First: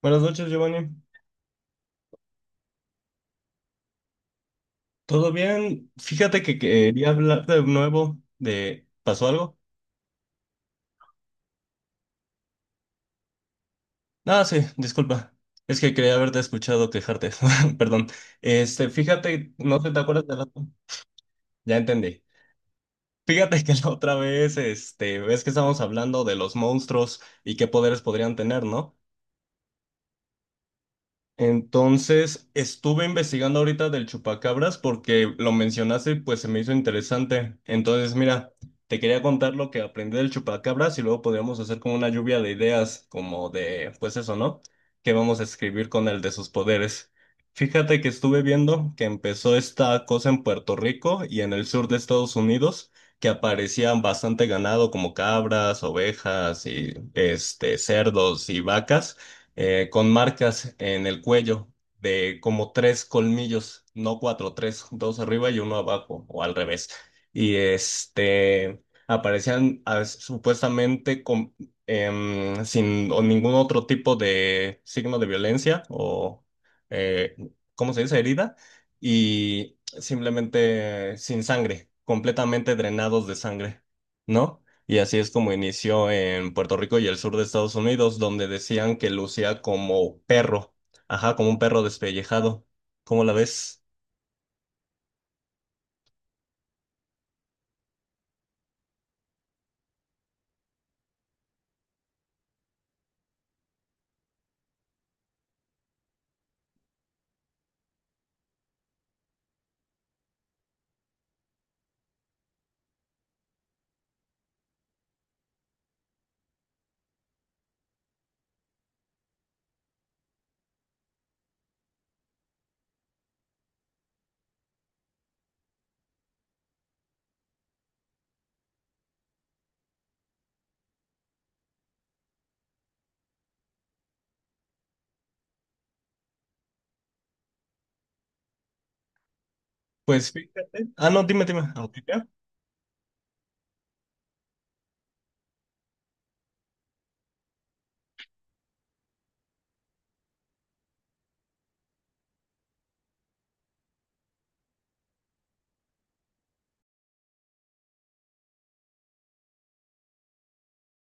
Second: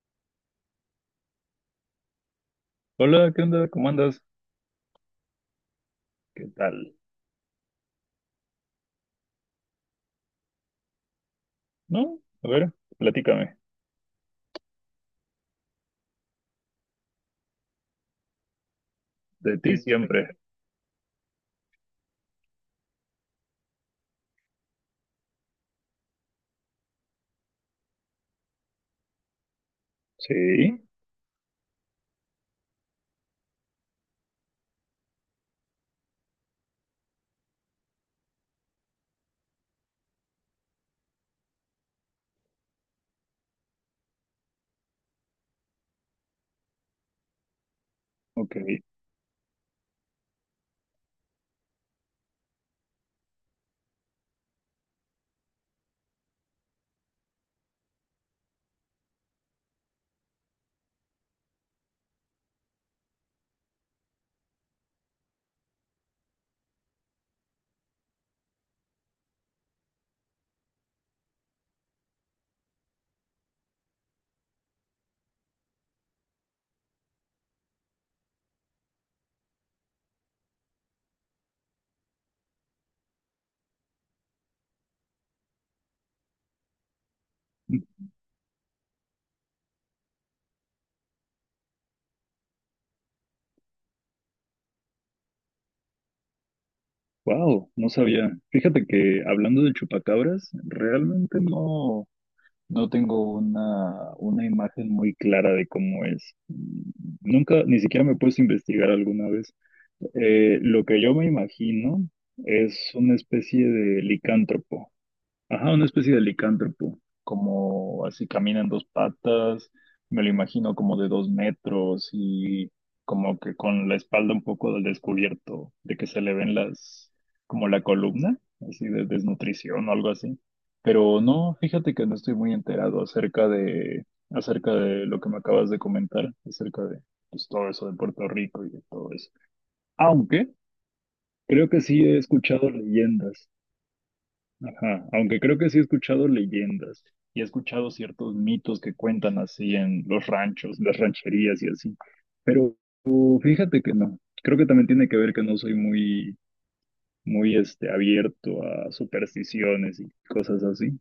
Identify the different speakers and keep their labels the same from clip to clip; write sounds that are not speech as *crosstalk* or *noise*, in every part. Speaker 1: Buenas noches, Giovanni.
Speaker 2: Hola, ¿qué onda? ¿Cómo andas?
Speaker 1: ¿Todo bien? Fíjate
Speaker 2: ¿Qué
Speaker 1: que
Speaker 2: tal?
Speaker 1: quería hablar de nuevo de... ¿Pasó algo?
Speaker 2: ¿No? A ver, platícame.
Speaker 1: Ah, sí, disculpa. Es que quería haberte escuchado quejarte. *laughs* Perdón.
Speaker 2: De
Speaker 1: Fíjate,
Speaker 2: ti
Speaker 1: no sé, ¿te acuerdas de
Speaker 2: siempre.
Speaker 1: la... Ya entendí. Fíjate que la otra vez, ves que estábamos hablando de los monstruos y qué poderes podrían tener, ¿no?
Speaker 2: Sí,
Speaker 1: Entonces, estuve investigando ahorita del chupacabras porque lo mencionaste y pues se me hizo interesante. Entonces, mira, te quería contar lo que aprendí del chupacabras y luego podríamos hacer como una lluvia de ideas, como de, pues eso, ¿no? ¿Qué vamos a escribir con el de sus poderes? Fíjate que estuve
Speaker 2: ok.
Speaker 1: viendo que empezó esta cosa en Puerto Rico y en el sur de Estados Unidos, que aparecían bastante ganado como cabras, ovejas y cerdos y vacas con marcas en el cuello de como tres colmillos, no cuatro, tres, dos arriba y uno abajo, o al revés. Y aparecían supuestamente con, sin o ningún otro tipo de signo de violencia o, eh, ¿cómo se dice? Herida. Y simplemente sin sangre, completamente drenados de sangre, ¿no? Y así es como inició en Puerto Rico y el sur de Estados Unidos, donde decían que lucía como perro, ajá, como un perro despellejado. ¿Cómo la ves?
Speaker 2: Wow, no sabía. Fíjate que hablando de chupacabras, realmente no, no tengo una imagen muy clara de cómo es. Nunca, ni siquiera me he puesto a investigar alguna vez. Lo que yo me imagino es una especie de licántropo. Ajá, una especie de licántropo, como así camina en dos patas, me lo imagino como de dos metros y como que con la espalda un poco del descubierto, de que se le ven las, como la columna, así de desnutrición o algo así. Pero no, fíjate que no estoy muy enterado acerca de lo que me acabas de comentar, acerca de pues, todo eso de Puerto Rico y de todo eso.
Speaker 1: Pues
Speaker 2: Aunque
Speaker 1: fíjate. Ah, no, dime, dime.
Speaker 2: creo que sí he
Speaker 1: ¿Autista?
Speaker 2: escuchado leyendas. Ajá, aunque creo que sí he escuchado leyendas y he escuchado ciertos mitos que cuentan así en los ranchos, las rancherías y así. Pero fíjate que no. Creo que también tiene que ver que no soy muy, muy este, abierto a supersticiones y cosas así.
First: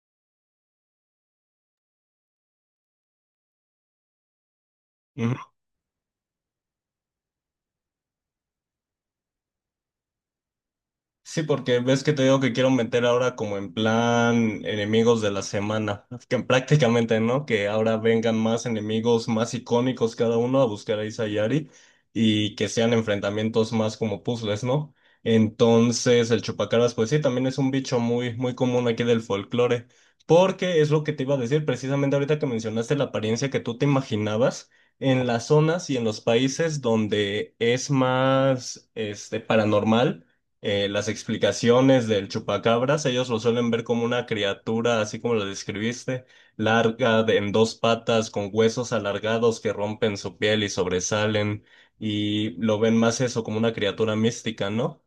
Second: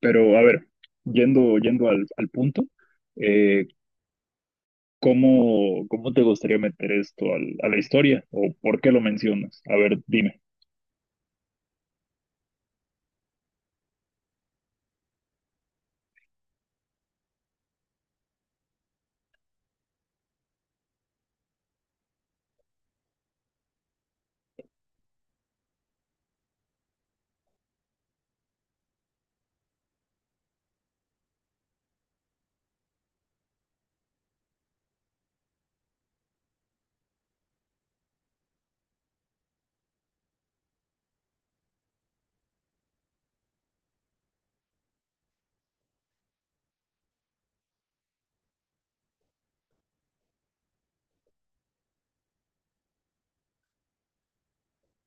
Speaker 2: Pero a ver, yendo al punto, eh, cómo te gustaría meter esto a la historia? ¿O por qué lo mencionas? A ver, dime.
Speaker 1: Sí, porque ves que te digo que quiero meter ahora como en plan enemigos de la semana, que prácticamente, ¿no? Que ahora vengan más enemigos más icónicos cada uno a buscar a Isayari y que sean enfrentamientos más como puzzles, ¿no? Entonces, el chupacabras, pues sí, también es un bicho muy, muy común aquí del folclore, porque es lo que te iba a decir precisamente ahorita que mencionaste la apariencia que tú te imaginabas. En las zonas y en los países donde es más paranormal, las explicaciones del chupacabras, ellos lo suelen ver como una criatura, así como lo describiste, larga, en dos patas, con huesos alargados que rompen su piel y sobresalen, y lo ven más eso como una criatura mística, ¿no?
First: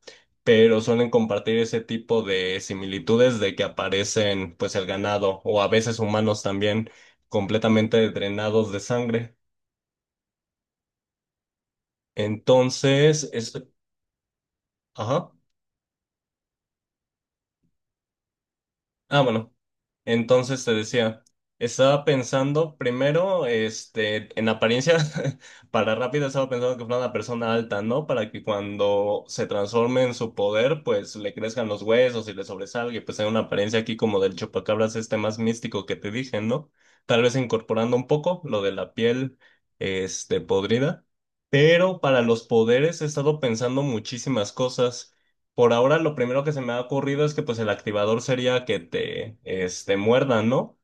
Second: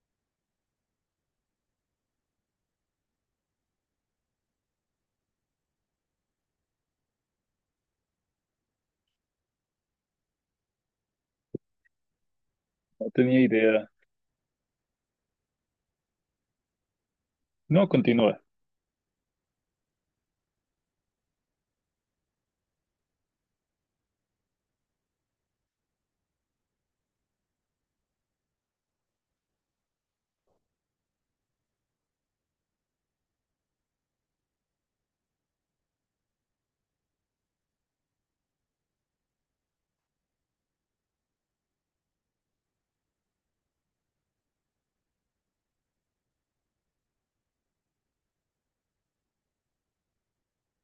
Speaker 1: Pero suelen compartir ese tipo de similitudes de que aparecen, pues, el ganado, o a veces humanos también, completamente drenados de sangre.
Speaker 2: No
Speaker 1: Entonces,
Speaker 2: tenía
Speaker 1: es...
Speaker 2: idea.
Speaker 1: Ajá.
Speaker 2: No, continúa.
Speaker 1: Ah, bueno. Entonces te decía, estaba pensando primero, en apariencia, *laughs* para rápido estaba pensando que fuera una persona alta, ¿no? Para que cuando se transforme en su poder, pues le crezcan los huesos y le sobresalga, y pues hay una apariencia aquí como del chupacabras este más místico que te dije, ¿no? Tal vez incorporando un poco lo de la piel, podrida. Pero para los poderes he estado pensando muchísimas cosas. Por ahora lo primero que se me ha ocurrido es que pues el activador sería que te muerdan, ¿no?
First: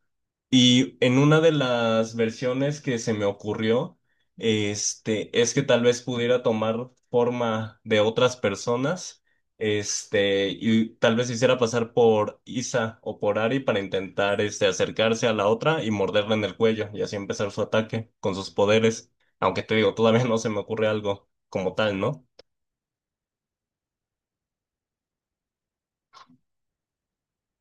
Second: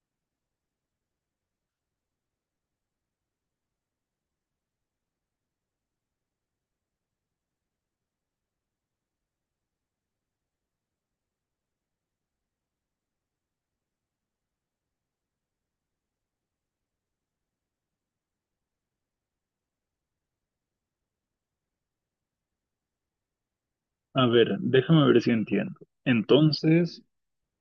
Speaker 1: Y en una de las versiones que se me ocurrió, es que tal vez pudiera tomar forma de otras personas, y tal vez hiciera pasar por Isa o por Ari para intentar acercarse a la otra y morderla en el cuello y así empezar su ataque con sus poderes. Aunque te digo, todavía no se me ocurre algo como tal, ¿no?
Speaker 2: A ver, déjame ver si entiendo. Entonces,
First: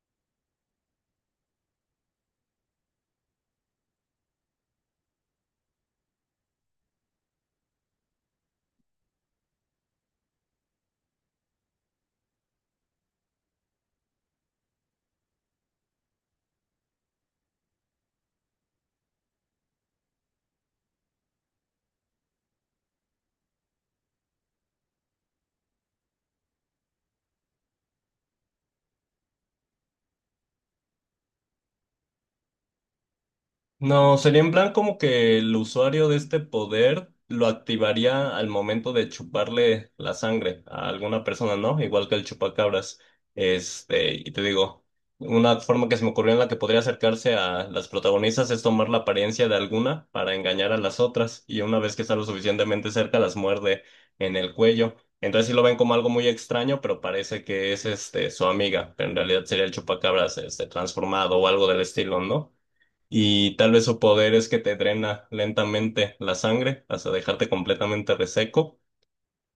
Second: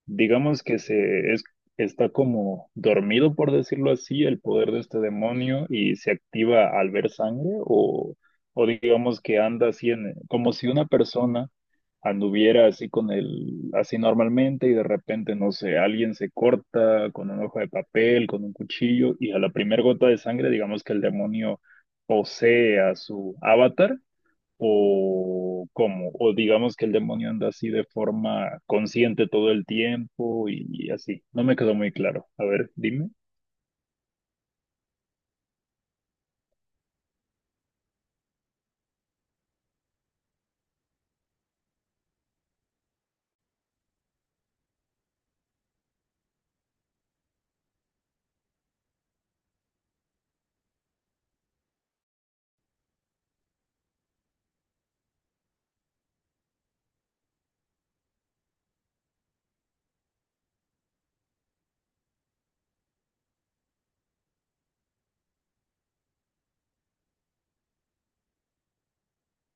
Speaker 2: digamos que está como dormido, por decirlo así, el poder de este demonio y se activa al ver sangre, o digamos que anda así en, como si una persona anduviera así con el, así normalmente y de repente, no sé, alguien se corta con un hoja de papel, con un cuchillo, y a la primera gota de sangre, digamos que el demonio posee a su avatar o cómo, o digamos que el demonio anda así de forma consciente todo el tiempo y así. No me quedó muy claro. A ver, dime.
Speaker 1: No, sería en plan como que el usuario de este poder lo activaría al momento de chuparle la sangre a alguna persona, ¿no? Igual que el chupacabras. Y te digo, una forma que se me ocurrió en la que podría acercarse a las protagonistas es tomar la apariencia de alguna para engañar a las otras, y una vez que está lo suficientemente cerca, las muerde en el cuello. Entonces sí lo ven como algo muy extraño, pero parece que es este su amiga, pero en realidad sería el chupacabras este transformado o algo del estilo, ¿no? Y tal vez su poder es que te drena lentamente la sangre hasta dejarte completamente reseco.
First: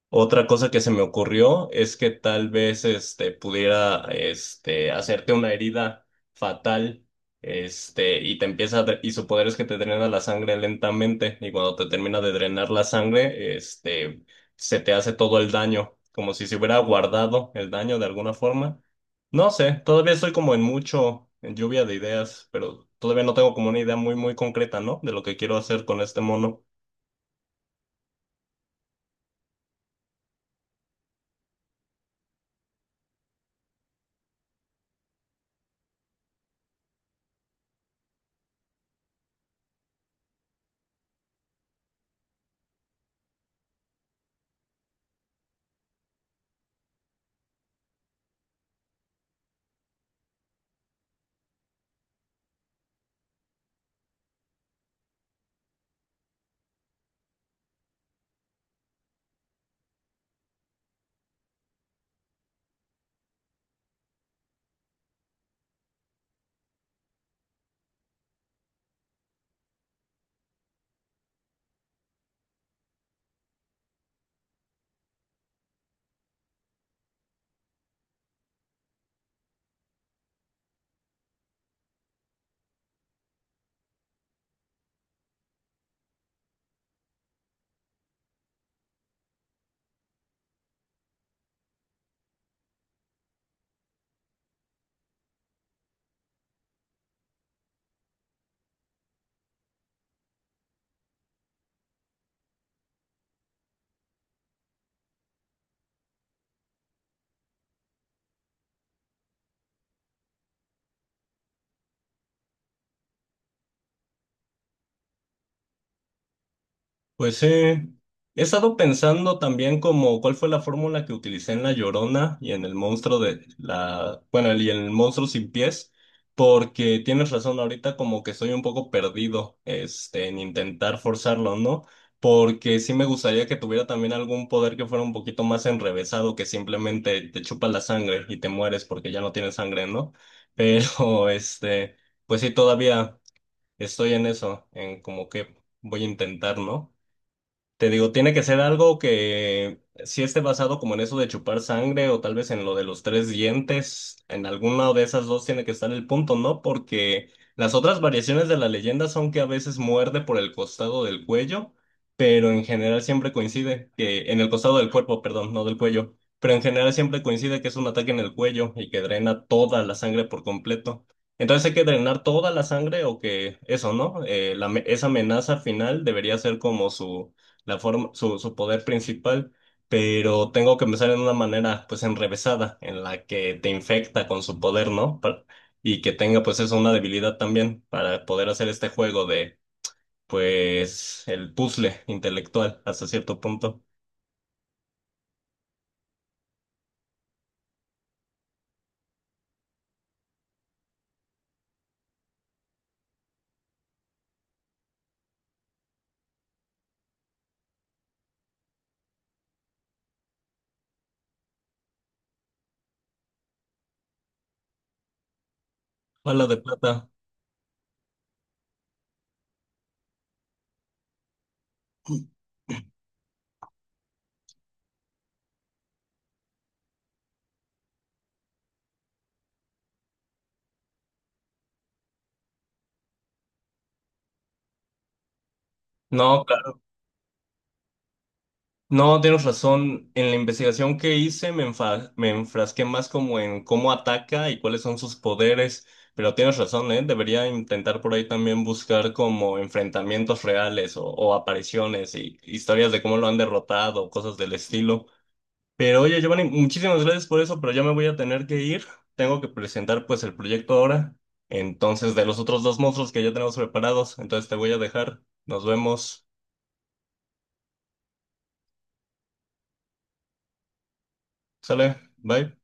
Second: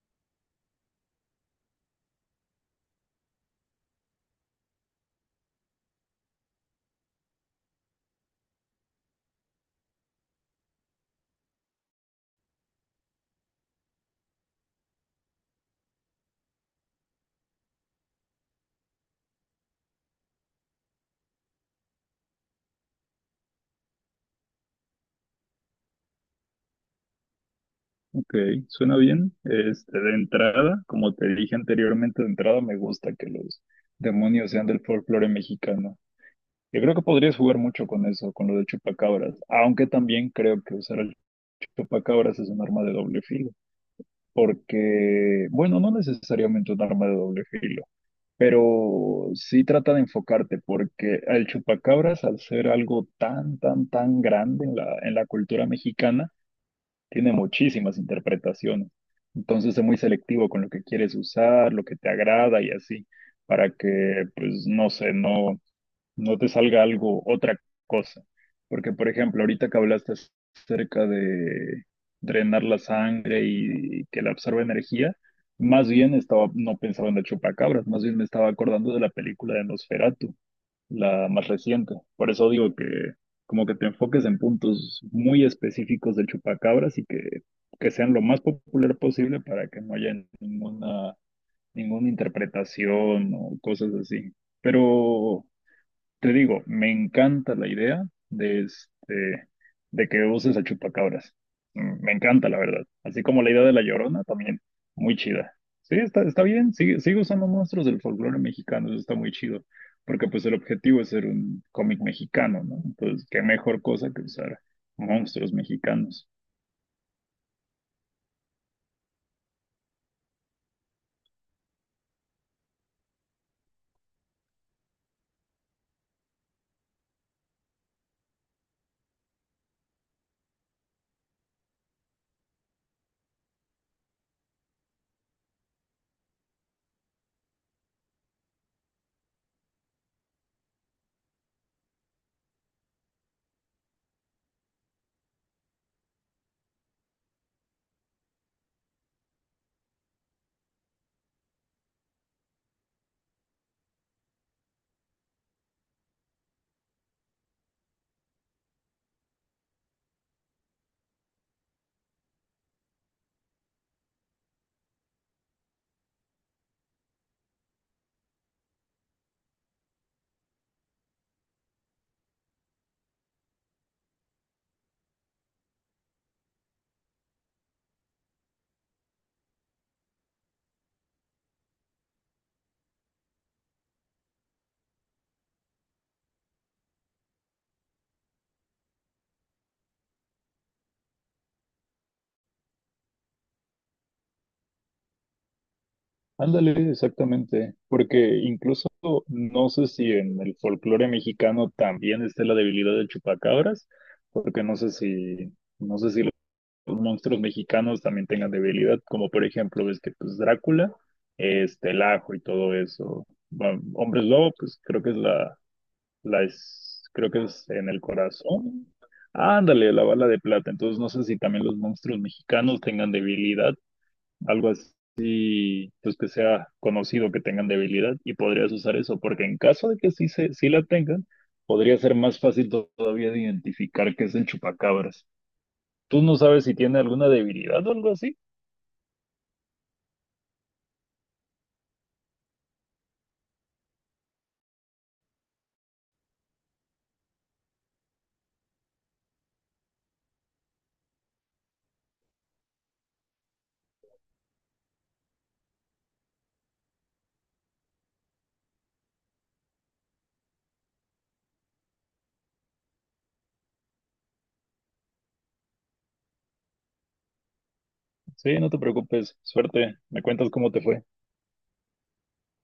Speaker 1: Otra cosa que se me ocurrió es que tal vez pudiera hacerte una herida fatal, y te empieza a y su poder es que te drena la sangre lentamente y cuando te termina de drenar la sangre se te hace todo el daño como si se hubiera guardado el daño de alguna forma. No sé, todavía estoy como en mucho en lluvia de ideas, pero todavía no tengo como una idea muy muy concreta, ¿no? De lo que quiero hacer con este mono.
Speaker 2: Ok, suena bien. Este, de entrada, como te dije anteriormente, de entrada me gusta que los demonios sean del folclore mexicano. Yo creo que podrías jugar mucho con eso, con lo de chupacabras, aunque también creo que usar el chupacabras es un arma de doble filo, porque, bueno, no necesariamente un arma de doble filo. Pero sí trata de enfocarte, porque el chupacabras, al ser algo tan, tan, tan grande en en la cultura mexicana, tiene muchísimas interpretaciones. Entonces es muy selectivo con lo que quieres usar, lo que te agrada y así, para que, pues, no sé, no, no te salga algo, otra cosa. Porque, por ejemplo, ahorita que hablaste acerca de drenar la sangre y que la absorbe energía, más bien estaba, no pensaba en la chupacabras, más bien me estaba acordando de la película de Nosferatu, la más reciente. Por eso digo que como que te enfoques en puntos muy específicos del chupacabras y que sean lo más popular posible para que no haya ninguna, ninguna interpretación o cosas así. Pero te digo, me encanta la idea de, este, de que uses a chupacabras. Mm, me encanta, la verdad. Así como la idea de la Llorona, también muy chida. Sí, está, está bien, sigue, sigue usando monstruos del folclore mexicano, eso está muy chido. Porque pues el objetivo es ser un cómic mexicano, ¿no? Entonces, qué mejor cosa que usar monstruos mexicanos.
Speaker 1: Pues he estado pensando también como cuál fue la fórmula que utilicé en La Llorona y en el monstruo de la, bueno, y en el monstruo sin pies, porque tienes razón, ahorita como que estoy un poco perdido, en intentar forzarlo, ¿no? Porque sí me gustaría que tuviera también algún poder que fuera un poquito más enrevesado, que simplemente te chupa la sangre y te mueres porque ya no tienes sangre, ¿no? Pero, *laughs* pues sí, todavía estoy en eso, en como que voy a intentar, ¿no? Te digo, tiene que ser algo que sí esté basado como en eso de chupar sangre o tal vez en lo de los tres dientes. En alguna de esas dos tiene que estar el punto, ¿no? Porque las otras variaciones de la leyenda son que a veces muerde por el costado del cuello, pero en general siempre coincide que en el costado del cuerpo, perdón, no del cuello, pero en general siempre coincide que es un ataque en el cuello y que drena toda la sangre por completo. Entonces hay que drenar toda la sangre o que eso, ¿no? Esa amenaza final debería ser como su la forma, su poder principal, pero tengo que empezar en una manera pues enrevesada, en la que te infecta con su poder, ¿no? Y que tenga pues eso una debilidad también para poder hacer este juego de pues el puzzle intelectual hasta cierto punto.
Speaker 2: Ándale, exactamente, porque incluso no sé si en el folclore mexicano también está la debilidad del chupacabras, porque no sé si, no sé si los monstruos mexicanos también tengan debilidad, como por ejemplo ves que pues Drácula, este, el Ajo y todo eso, bueno, Hombres Lobo, pues creo que es la, la
Speaker 1: Bala de
Speaker 2: es,
Speaker 1: plata.
Speaker 2: creo que es en el corazón, ándale, la bala de plata, entonces no sé si también los monstruos mexicanos tengan debilidad algo así, pues que sea conocido que tengan debilidad y podrías usar eso, porque en caso de que sí, se, sí la tengan, podría ser más fácil todavía de identificar que es el chupacabras. ¿Tú no
Speaker 1: No,
Speaker 2: sabes si tiene alguna debilidad o algo así?
Speaker 1: No, tienes razón. En la investigación que hice me me enfrasqué más como en cómo ataca y cuáles son sus poderes, pero tienes razón, ¿eh? Debería intentar por ahí también buscar como enfrentamientos reales o apariciones y historias de cómo lo han derrotado, cosas del estilo. Pero oye, Giovanni, muchísimas gracias por eso, pero ya me voy a tener que ir. Tengo que presentar pues el proyecto ahora. Entonces, de los otros dos monstruos que ya tenemos preparados, entonces te voy a dejar. Nos vemos.
Speaker 2: Sí, no te preocupes, suerte, me cuentas cómo te fue.
Speaker 1: Sale, bye.